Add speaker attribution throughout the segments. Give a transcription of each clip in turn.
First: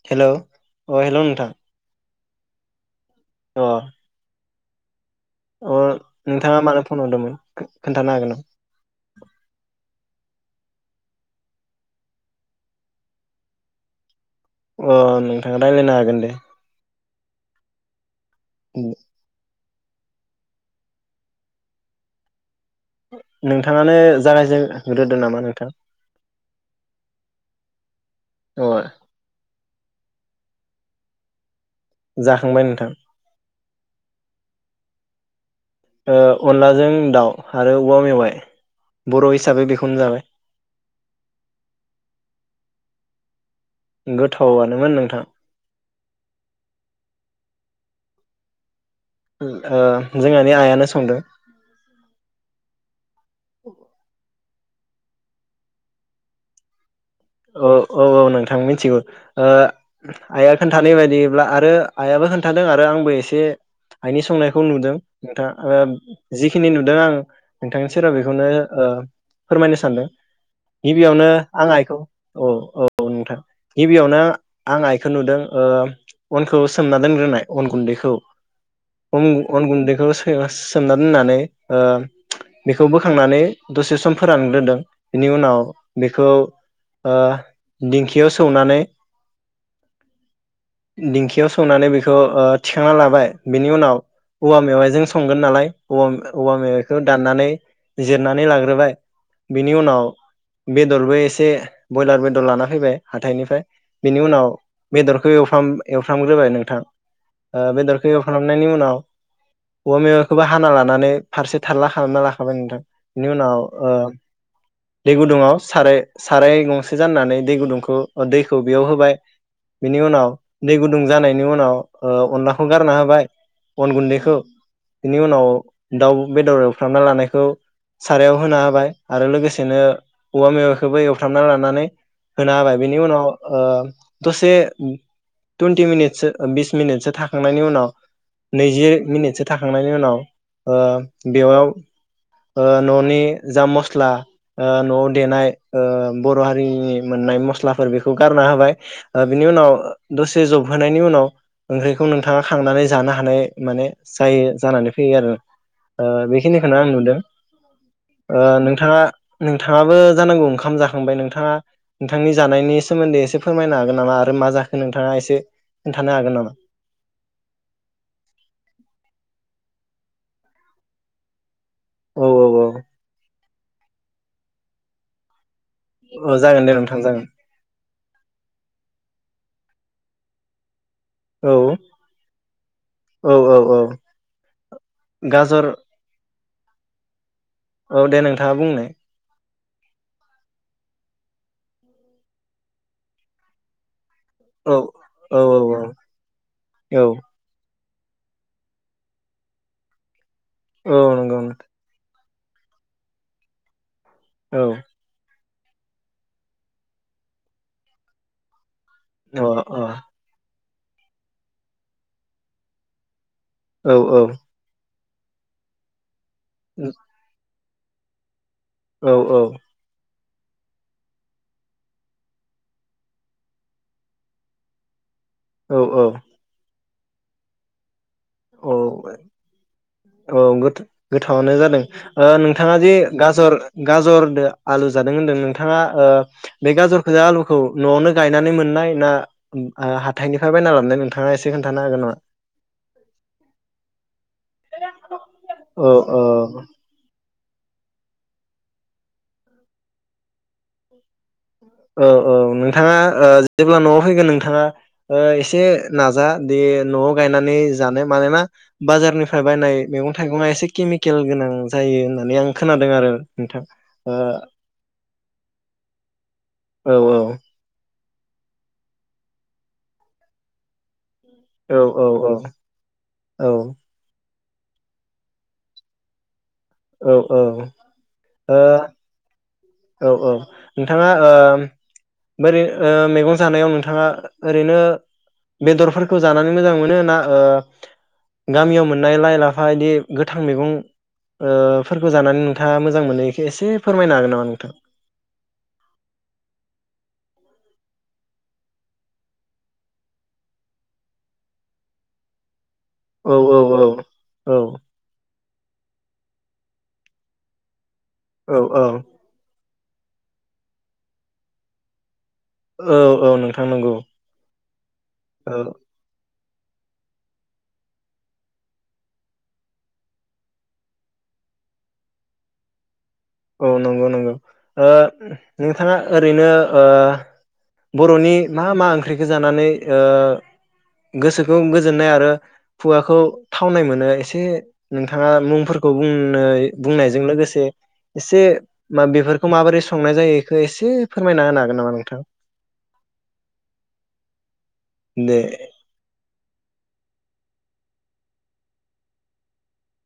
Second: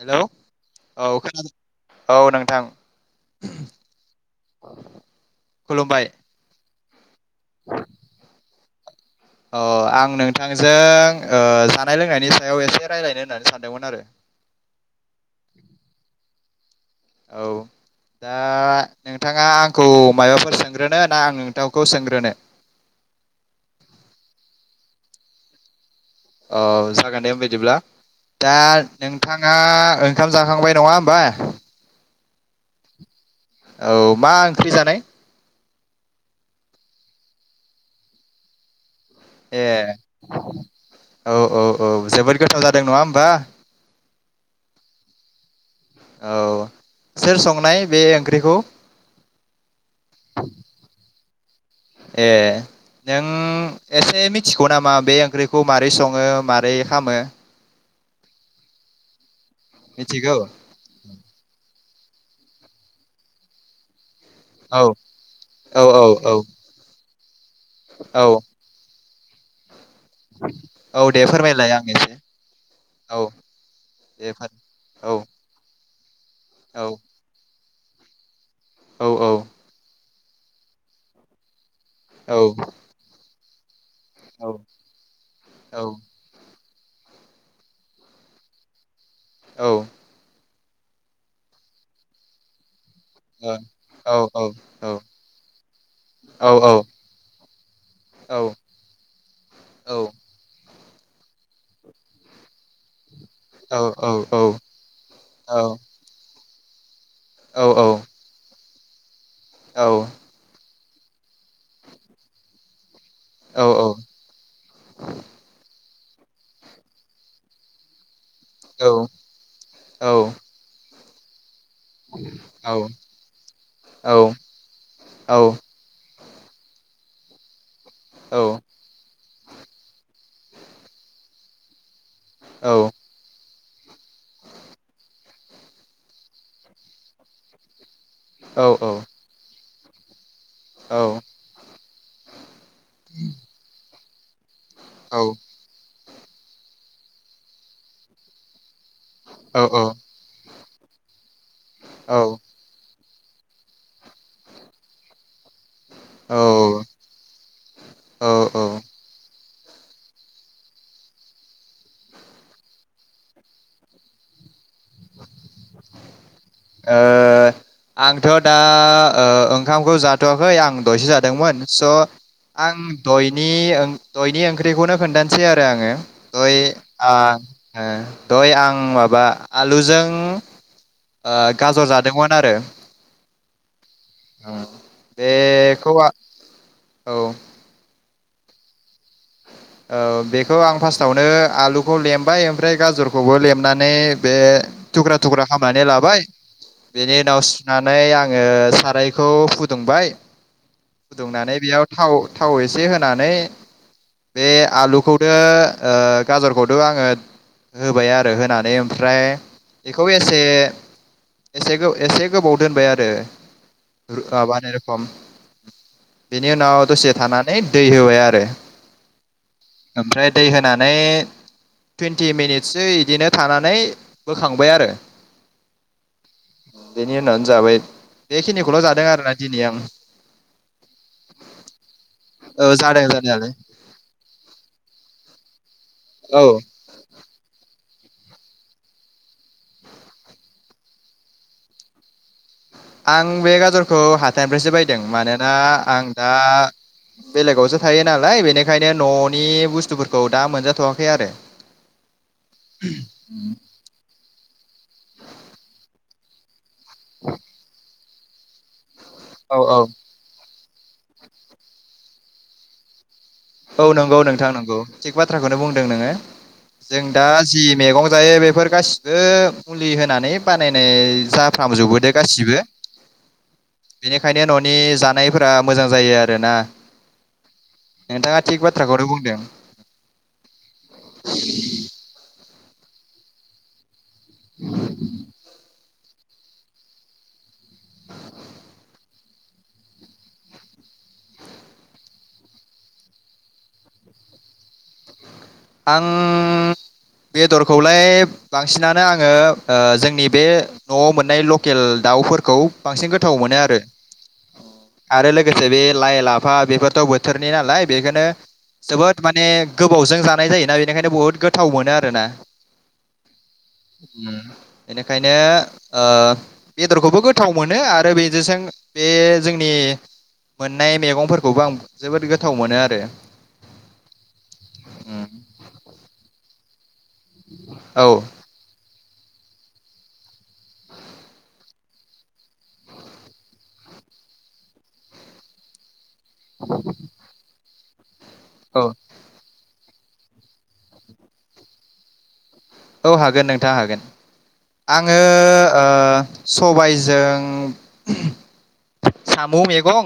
Speaker 1: Hello
Speaker 2: hello अ
Speaker 1: औ
Speaker 2: hello
Speaker 1: खोनादों
Speaker 2: नोंथां।
Speaker 1: औ नोंथां।
Speaker 2: अ।
Speaker 1: औ [unintelligible]
Speaker 2: अ नोंथाङा मानो। फन हरदोंमोन खोन्थानो हागोन।
Speaker 1: अ आं नोंथांजों जानाय लोंनायनि सायाव एसे राय्लायनो होननानै सानदोंमोन आरो।
Speaker 2: नामा अ नोंथाङा रायज्लायनो हागोन दे
Speaker 1: औ। दा नोंथाङा आं। आंखौ माबाफोर सोंग्रोनो ना आं नोंथांखौ सोंग्रोनो।
Speaker 2: नोंथाङानो जागायजेनहोग्रोदो नामा नोंथां।
Speaker 1: औ जागोन दे बेदिबला। दा
Speaker 2: अ
Speaker 1: नोंथाङा। ओंखाम जाखांबाय नङा होमबा।
Speaker 2: जाखांबाय नोंथां।
Speaker 1: औ मा ओंख्रि जानाय।
Speaker 2: अनलाजों दाउ आरो औवा मेवाइ। बर' हिसाबै
Speaker 1: ए
Speaker 2: बेखौनो जाबाय
Speaker 1: औ औ औ जोबोद गोथाव ज [unintelligible]
Speaker 2: गोथावानोमोन नोंथां।
Speaker 1: औ सोर संनाय बे ओंख्रिखौ।
Speaker 2: जोंहानि आयानो संदों।
Speaker 1: ए नों [unintelligible] नामा बे ओंख्रिखौ मारै सङो मारै खामो
Speaker 2: औ औ औ नोंथां मिथिगौ।
Speaker 1: मिथिगौ
Speaker 2: आइआ खोन्थानाय बायदिब्ला आरो। आइयाबो खोन्थादों आरो आंबो एसे। आइनि संनायखौ
Speaker 1: औ
Speaker 2: नुदों
Speaker 1: औ
Speaker 2: नोंथाङा
Speaker 1: औ औ
Speaker 2: जिखिनि नुदों आं। नोंथांनि सोरा
Speaker 1: औ
Speaker 2: बेखौनो। फोरमायनो। सानदों
Speaker 1: औ दे
Speaker 2: गिबियावनो आं
Speaker 1: फोरमायलाय
Speaker 2: आइखौ
Speaker 1: एसे
Speaker 2: औ औ नोंथां गिबियावनो
Speaker 1: दे फोर
Speaker 2: आं आइखो
Speaker 1: औ
Speaker 2: नुदों ओ अनखौ
Speaker 1: औ
Speaker 2: सोमना दोनग्रोनाय अन गुन्दैखौ
Speaker 1: औ
Speaker 2: अम
Speaker 1: औ
Speaker 2: अनगुनदैखो सो ओ सोमना दोननानै ओ
Speaker 1: औ
Speaker 2: बेखौ बोखांनानै दसे सम फोरानग्रोदों बेनि उनाव
Speaker 1: औ
Speaker 2: बेखौ ओ दिंखियाव सौनानै
Speaker 1: औ
Speaker 2: दिंखियाव सौनानै बेखौ ओ थि खांना लाबाय बिनि उनाव
Speaker 1: औ औ
Speaker 2: औवा
Speaker 1: औ
Speaker 2: मेवाइाजों संगोन नालाय औव औवा
Speaker 1: औ
Speaker 2: मेवाइखौ दाननानै जिरनानै लाग्रोबाय बेनि उनाव बेदरबो एसे ब्यलार बेदर लाना फैबाय हाथायनिफ्राय बिनि उनाव बेदरखौ एवफ्राम एवफ्राम ग्रोबाय नों थां ओ बेदरखो एवफ्राम खांनायनि उनाव औवा मेवायखौबो हाना ला नानै फारसे थाल्ला खालामना लाखाबाय नोंथां बिनि उनाव ओ दै गुदुङआव साराय साराय गंस सो जानानानै दै गुदुंखौ दैखौ बेयाव होबाय बिनि उनाव दै गुुंद दुं जानायनि उनाव ओ अनलाखौ गारना होबाय अन गुन्दैखौ बिनि उनाव दाउ बेदर एउफ्रामना लानायखौ सारायाव होना होबाय आरो लोगोसेनो औवा मेवाखौबो एवफ्राम फ्रामना ला नानै होना हाबाय बेनि उनाव ओ दसे टुन्टि मिनिटसो ओ बिस मिनिटसो थाखाखांनायनि उनाव नैजि मिनिटसो थाख खांनायनि उनाव ओ बेयाव ओ ननि जा मस्ला ओ नआव देनाय ओ बर' हारिनि मोननाय मस्लाफोर बेखौ गारना होबाय ओ बिनि उनाव दसे जब होनायनि उनाव ओंख्रिखौ
Speaker 1: औ
Speaker 2: नोंथाङा खांनानै जा जानो हानाय माने जायो जानानै फैयो आरो ओ
Speaker 1: औ औ
Speaker 2: बेखिनिखौनो आं नुदों
Speaker 1: औ
Speaker 2: ओ नोंथाङा नोंथाङाबो जानांगौ ओंखाम जाख खांबाय नोंथाङा नोंथांनि जानायनि सोमोन्दै एसे फोरमायनो हागोन नामा आरो मा जाखो नोंथाङा एसे खोन्थानो हागोन नामा?
Speaker 1: ओ आंथ' दा ओ ओंखामखो जाथ'आखै आं दहायसो जादोंमोन। स
Speaker 2: औ औ
Speaker 1: आं
Speaker 2: औ
Speaker 1: दय नि दयनि ओंख्रिखौनो खोनथानसै आ आङो
Speaker 2: औ
Speaker 1: दय
Speaker 2: जागोन दे नोंथां
Speaker 1: आ
Speaker 2: जागोन
Speaker 1: दहय आं माबा आलुजों ओ
Speaker 2: औ
Speaker 1: गाजर जादोंमोन आरो
Speaker 2: औ औ औ गाजर
Speaker 1: बखौ औ
Speaker 2: औ दे नोंथाङा बुंनाय
Speaker 1: औ बेखौ आं फार्स्टआवनो आलुखौ लेमबाय ओमफ्राय गाजरखौबो लेबनानै बे
Speaker 2: औ
Speaker 1: थुख्रा
Speaker 2: औ
Speaker 1: थुख्रा खामनानै लाबाय
Speaker 2: औ
Speaker 1: बेनि उनाव सु नानै आङो सारायखौ फुदुंबाय
Speaker 2: औ नंगौ
Speaker 1: फुदुंनानै
Speaker 2: नोंथां
Speaker 1: बेयाव थाव थाव एसे होनानै बे आलुखौदो गाजरखौथ' आङो होबाय आरो होनानै ओम फ्राय
Speaker 2: औ
Speaker 1: बेखौ एसे एसे एसे गोबाव दोनबाय आरो।
Speaker 2: अ औ
Speaker 1: [unintelligible] सम बेनि उनाव दसे थाना नै दै होबाय आरो
Speaker 2: औ औ
Speaker 1: ओमफ्राय दै होनानै टुइन्टि मिनिटसो इबिदिनो थानानै बोखांबाय आरो।
Speaker 2: औ औ
Speaker 1: बेनि उनावनो जाबाय‌
Speaker 2: औ औ गोथा गोथावानो जादों ओ
Speaker 1: औ
Speaker 2: नोंथाङा जे
Speaker 1: जादों जानायालाय
Speaker 2: गाजर गाजरदो आलु जादों होनदों [unintelligible] थाङा
Speaker 1: औ
Speaker 2: बे गाजरखोजा आलुखौ न'आवनो गायनानै मोननाय ना हाथाइनिफाय बायना लाबनाय नोंथाङा एसे खोन्थानो हागोन नामा?
Speaker 1: [unintelligible] थाइफ्रायसो बायदों मानोना
Speaker 2: औ
Speaker 1: आं दा
Speaker 2: औ
Speaker 1: बेलेगावसो थायो नालाय बेनिखायनो न'नि बुस्थुफोरखौ दा मोनजाथ'वाखै आरो।
Speaker 2: औ औ नोंथाङा जेब्ला न'आव फैगोन नोंथाङा एसे। नाजा दे। न'आव गायनानै जानो। मानोना बाजारनिफ्राय
Speaker 1: औ औ
Speaker 2: बायनाय मैगं थाइगङा एसे केमिकेल गोनां जायो होननानै आं खोनादों आरो नोंथां
Speaker 1: औ नंगौ नोंथां नंगौ थिग बाथ्राखौनो बुंदों नोङो।
Speaker 2: ओ औ
Speaker 1: जों दा जि मैगं जायो बेफोर गासिबो मुलि होनानै बानायनाय जाफ्राम
Speaker 2: औ औ
Speaker 1: जोबबोदो
Speaker 2: औ
Speaker 1: गासिबो
Speaker 2: औ
Speaker 1: बेनिखायनो न'नि जानायफोरा मोजां जायो आरो ना
Speaker 2: औ औ
Speaker 1: नोंथाङा थिग बाथ्राखौनो बुंदों।
Speaker 2: औ औ नोंथाङा बोरै मैगं जानायाव नोंथाङा ओरैनो बेदरफोरखौ खौ जानानै मोजां मोनो ना गामियाव मोननाय लाइ लाफा बिदि गोथां मैगंफोरखौ जानानै नोंथाङा मोजां मोनो बेखौ एसे फोरमायनो हागोन नामा? [unintelligible]
Speaker 1: आं बेदरखौलाय बांसिनानो आङो जोंनि बे न'आव मोननाय लकेल दाउफोरखौ बांसिन
Speaker 2: औ
Speaker 1: गोथाव
Speaker 2: औ
Speaker 1: मोनो आरो
Speaker 2: औ
Speaker 1: आरो लोगोसे बे लाइ लाफा बेफोरथ' बोथोरनि नालाय बेखौनो
Speaker 2: औ औ
Speaker 1: जोबोद माने गोबावजों जानाय जायोना बेनिखायनो बहुत गोथाव मोनो आरो ना
Speaker 2: औ औ नोंथां नंगौ
Speaker 1: बेनिखायनो
Speaker 2: औ
Speaker 1: ओ बेदरखौबो गोथाव मोनो आरो बेजों बे जोंनि मोननाय मैगंफोरखौबो आं जोबोद गोथाव मोनो आरो।
Speaker 2: औ नंगौ नंगौ। नोंथाङा ओरैनो ओ
Speaker 1: औ
Speaker 2: बर'नि मा मा? ओंख्रिखौ जानानै गोसोखौ गोजोननाय आरो खुगाखौ थावनाय मोनो एसे नोंथाङा मुंफोरखौ बुंनो बुंनायजों लोगोसे एसे माबेफोरखौ माबोरै संनाय जायो बेखौ एसे फोरमायना होनो हागोन नामा नोंथां
Speaker 1: औ हागोन नोंथाङा हागोन आङो
Speaker 2: दे
Speaker 1: ओ सबायजों साम' मैगं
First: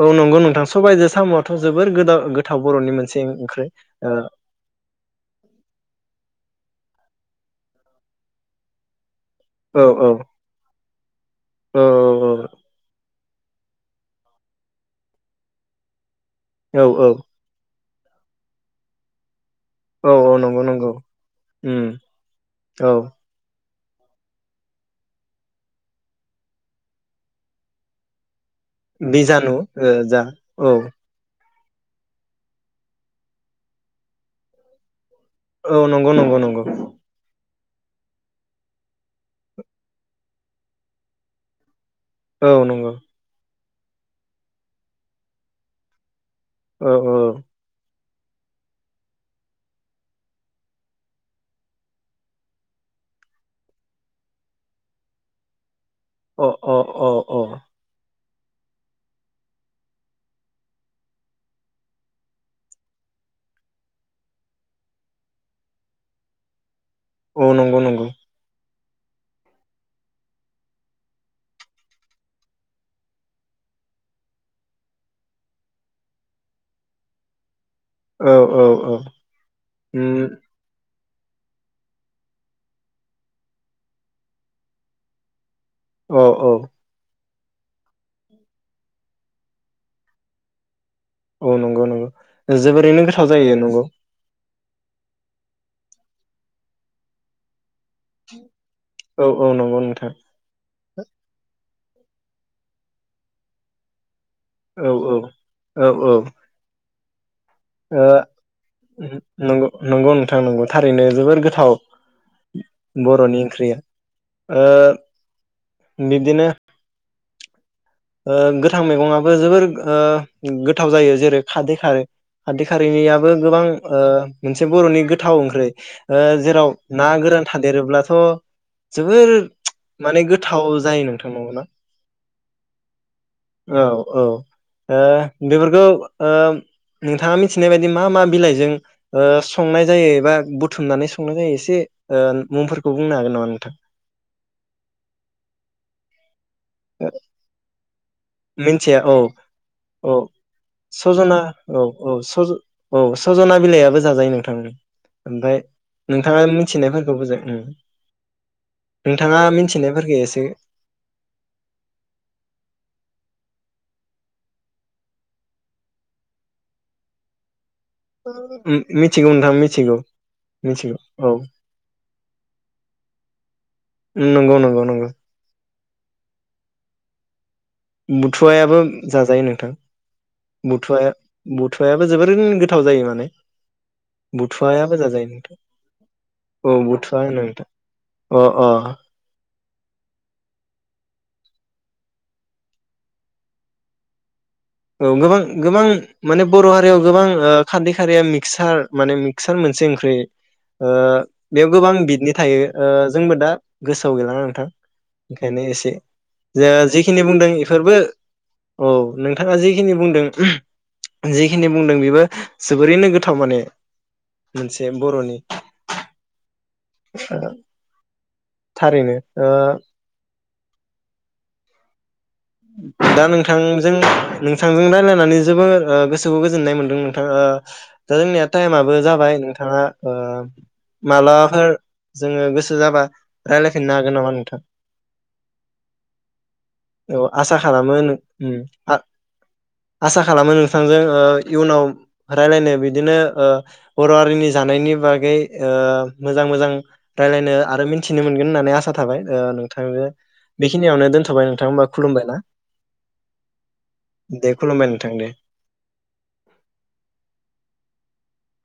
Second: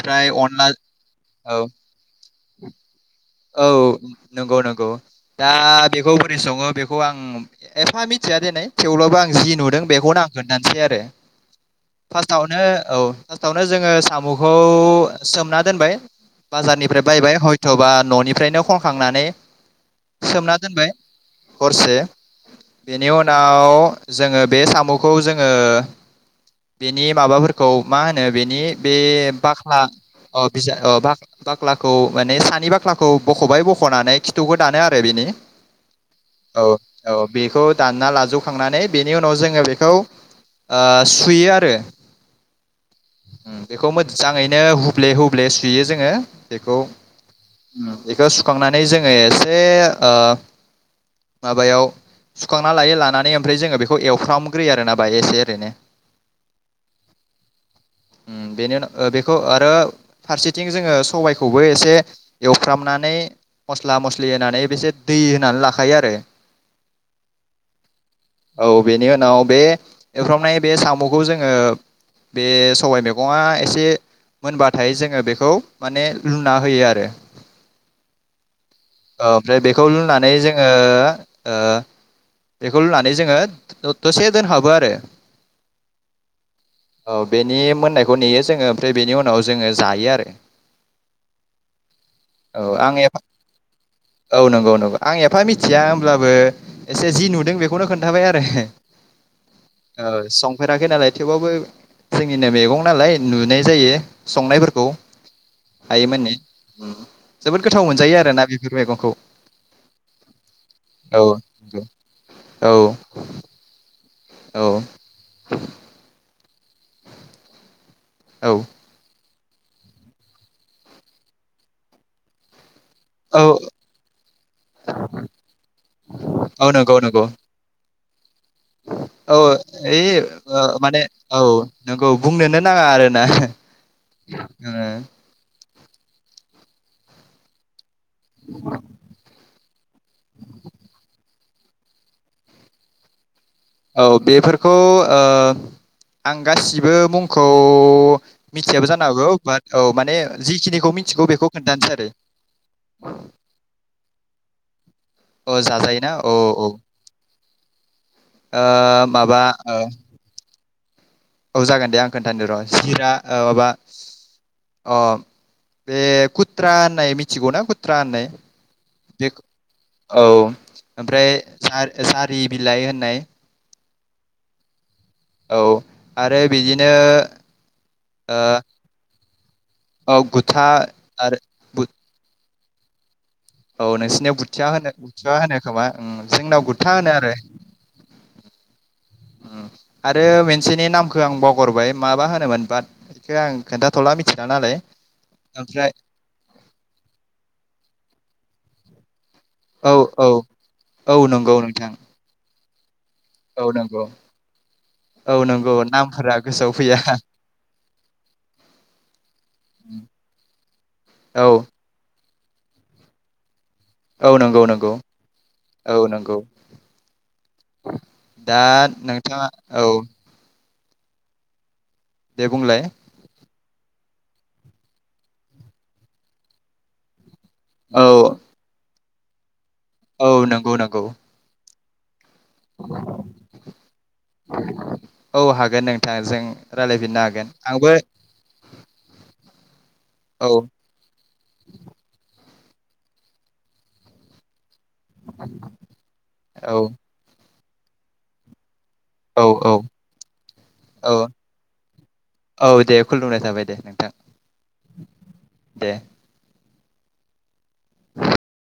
Speaker 2: औ नंगौ नोंथां
Speaker 1: अनला
Speaker 2: सबायजो साम'आथ'
Speaker 1: औ
Speaker 2: जोबोर गोदाव गो थाव बर'नि मोनसे। ओंख्रि
Speaker 1: औ
Speaker 2: ओ
Speaker 1: नंगौ नंगौ दा बेखौ बोरै सङो बे खौ आं एफा मिथिया दिनै थेवब्लाबो आं जि नुदों
Speaker 2: औ
Speaker 1: बेखौनो आं खोन्थानोसै आरो
Speaker 2: औ औ
Speaker 1: फार्स्टआवनो औ। फार्स्टावनो जोङो साम'खौ सोमना दोनबाय।
Speaker 2: औ
Speaker 1: बाजारनिफ्राय बायबाय हयथ'। बा न'निफ्रायनो खनखांनानै।
Speaker 2: औ औ
Speaker 1: सोमना
Speaker 2: नंगौ
Speaker 1: दोनबाय
Speaker 2: नंगौ उम
Speaker 1: हरसे
Speaker 2: औ
Speaker 1: बेनि उनाव जोङो बे साम'खौ जोङो बेनि माबाफोरखौ मा होनो बेनि बे
Speaker 2: बिजानु
Speaker 1: बाख्ला
Speaker 2: ओ जा
Speaker 1: अ
Speaker 2: औ
Speaker 1: बिजा अ बा बाख्लाखौ माने सानि बाख्ला खौ बख'बाय बख'नानै खिथुखौ दानो आरो बिनि
Speaker 2: औ नंगौ नंगौ नंगौ।
Speaker 1: बेखौ दानना लाजोबखांनानै बेनि उनाव जोङो बेखौ ओ सुयो आरो।
Speaker 2: औ नंगौ।
Speaker 1: उम बेखौ मोजाङैनो हुब्ले हुब्ले सुयो जोङो।
Speaker 2: औ औ।
Speaker 1: उम बेखौ सुखांनानै जोङो एसे आ माबायाव सुखांना लायो लानानै ओमफ्राय जोङो बेखौ एवफ्रामग्रोयो आरोना बाहाय एसे ओरैनो।
Speaker 2: अ अ अ अ।
Speaker 1: उम बेनि उन ओ बेखौ आरो फारसेथिं जोङो सबायखौबो एसे एवफ्रामनानै मस्ला मस्लि होनानै बेसे दै होनानै लाखायो आरो।
Speaker 2: औ नंगौ नंगौ।
Speaker 1: औ बेनि उनाव बे एवफ्रामनाय बे साम'खौ जोङो बे सबाय मैगङा एसे मोनबाथाय जोङो बेखौ माने लुना होयो आरो।
Speaker 2: औ औ औ
Speaker 1: ओ ओमफ्राय बेखौ
Speaker 2: उम
Speaker 1: लुनानै जोङो ओ बेखौ लुनानै जोङो दसे दोनहाबो आरो।
Speaker 2: अ औ।
Speaker 1: औ बेनि मोननायखौ नेयो जोङो ओमफ्राय बेनि उनाव जोङो जायो आरो।
Speaker 2: औ नंगौ नंगौ।
Speaker 1: औ आं
Speaker 2: जोबोरैनो
Speaker 1: एफा
Speaker 2: गोथाव जायो नंगौ।
Speaker 1: औ नंगौ नंगौ आं एफा मिथिया होमब्लाबो एसे जि नुदों बेखौ बेखौनो खोन्थाबाय
Speaker 2: औ औ नंगौ नोंथां
Speaker 1: आरो संफेराखै नालाय थेवबाबबो जोंनिनो मैगं नालाय नुनाय जायो। संनायफोरखौ
Speaker 2: औ औ औ
Speaker 1: हायो
Speaker 2: औ ओ
Speaker 1: माने।
Speaker 2: नंगौ नोंथां नंगौ थारैनो जोबोर गोथाव
Speaker 1: औ औ
Speaker 2: बर'नि ओंख्रिया। ओ
Speaker 1: औ
Speaker 2: मि बिदिनो ओ
Speaker 1: औ
Speaker 2: गोथां मैगंआव जोबोर ओ गोथाव जायो जेरै खादै खारो खारै खारैयाबो
Speaker 1: औ
Speaker 2: गोबां ओ मोनसे बर'नि गोथाव ओंख्रै
Speaker 1: औ
Speaker 2: जेराव
Speaker 1: नंगौ
Speaker 2: ना
Speaker 1: नंगौ
Speaker 2: गोरान थादेरोब्लाथ'
Speaker 1: औ
Speaker 2: जोबोर
Speaker 1: ओइ
Speaker 2: माने गोथाव
Speaker 1: ओ माने
Speaker 2: जायो नोंथां
Speaker 1: औ
Speaker 2: नोंगौना?
Speaker 1: नंगौ बुंनोनो नाङा आरोना ओ
Speaker 2: फोरखौ ओ नोंथाङा मिथिनाय बाय बि मा मा बिलाइजों ओ संनाय जायो एबा बुथुमनानै संनाय जायो एसे ओ मुंफोरखौ बुंनो हागोन नामा? नोंथां
Speaker 1: औ बेफोरखौ ओ आं गासिबो मुंखौ मिथियाबो
Speaker 2: मिथिया
Speaker 1: जानो
Speaker 2: औ
Speaker 1: हागौ बाट औ माने जिखिनिखौ मिथिगौ
Speaker 2: सजना
Speaker 1: बेखौ
Speaker 2: औ
Speaker 1: खोन्थानोसै आरो।
Speaker 2: औ सज थांनो
Speaker 1: अ
Speaker 2: ओमफाय
Speaker 1: जाजायोना औ
Speaker 2: नोंथाङा मिथिनायफोरखौ बोजा उम
Speaker 1: ओ
Speaker 2: नोंथाङा
Speaker 1: माबा ओ
Speaker 2: मिथिनायफोरखौ एसे
Speaker 1: जागोन दे आं खोनथानि र' जिरा ओ माबा अ' बे खुट्रा होननाय मिथिगौना? ट्रा होननाय
Speaker 2: उम मिथिगौ
Speaker 1: बे
Speaker 2: नोंथां मिथिगौ
Speaker 1: औ
Speaker 2: मिथिगौ
Speaker 1: ओमफ्राय
Speaker 2: औ
Speaker 1: जारि बिलाइ होननाय।
Speaker 2: नंगौ नंगौ‌ नंगौ।
Speaker 1: औ आरो बिदिनो ओ
Speaker 2: बुथुवायाबो जाजायो नोंथां
Speaker 1: औ गुथा
Speaker 2: बुथुवाया
Speaker 1: आरो बुथ
Speaker 2: बुथवायाबो जोबोरैनो गोथाव जायो माने
Speaker 1: औ नोंसिनियाव गुथिया होनो
Speaker 2: बुथुवायाबो जाजायो
Speaker 1: गुथिया
Speaker 2: नोंथां
Speaker 1: होनो खोमा जोंनाव
Speaker 2: औ
Speaker 1: गुथा होनो
Speaker 2: बुथुवा
Speaker 1: आरो
Speaker 2: नोंथां अ अ
Speaker 1: आरो मोनसेनि नामखौ खौ आं बगरबाय माबा होनोमोन बात बेखौ आं खोन्थाथ'ला मिथि
Speaker 2: औ गोबां गोबां माने बर' हारियाव गोबां ओ खाननै हारिया मिकसार माने मिकसार मोनसे
Speaker 1: औ
Speaker 2: ओंख्रि
Speaker 1: औ
Speaker 2: ओ
Speaker 1: औ नंगौ
Speaker 2: बेयाव
Speaker 1: नोंथां
Speaker 2: गोबां बिदनि थायो ओ जोंबो दा
Speaker 1: औ नंगौ
Speaker 2: गोसोआव गैला ना नोंथां
Speaker 1: औ
Speaker 2: ओंखायनो
Speaker 1: नंगौ
Speaker 2: एसे
Speaker 1: नामफोरा
Speaker 2: जा
Speaker 1: गोसोआव फैया
Speaker 2: जेखिनि बुंदों बेफोरबो औ नों जिखिनि बुंदों
Speaker 1: औ
Speaker 2: जिखिनि बुंदों। बो जोबोरैनो गोथाव माने।
Speaker 1: औ नंगौ
Speaker 2: मोनसे
Speaker 1: नंगौ
Speaker 2: बर'नि
Speaker 1: औ नंगौ दा
Speaker 2: थारैनो
Speaker 1: नोंथाङा
Speaker 2: ओ
Speaker 1: औ। दे बुंलाय
Speaker 2: दा नोंथांजों। नोंथांजों रायलायनानै जोबोर ओ गोसोखौ गोजोननाय मोन्दों नोंथां ओ।
Speaker 1: औ
Speaker 2: दा जोंनिया टाइमाबो। बो जाबाय। थाङा ओ
Speaker 1: औ नंगौ नंगौ
Speaker 2: मालाफोर। जोङो गोसो जाबा रायज्लायफिननो हागोन नामा नोंथां।
Speaker 1: औ हागोन नोंथां जों रायलायफिननो
Speaker 2: औ
Speaker 1: हागोन
Speaker 2: आसा
Speaker 1: आंबो
Speaker 2: खालामो आसा
Speaker 1: औ
Speaker 2: खालामो नोंथांजों ओ इयुनाव। थलायनो बिदिनो बर' हारिनि। जानायनि बागै मोजां मोजां रायजलायनो। आरो मिन्थिनो मोनगोन होननानै आसा। थाबाय
Speaker 1: औ
Speaker 2: नोंथ
Speaker 1: औ
Speaker 2: बेखिनियावनो
Speaker 1: औ
Speaker 2: दोनथबाय नोंथां। खुलुमबाय ना
Speaker 1: औ दे खुलुमनाय थाबाय दे नोंथां
Speaker 2: दे खुलुमबाय नोंथां दे।
Speaker 1: दे। [inaudible]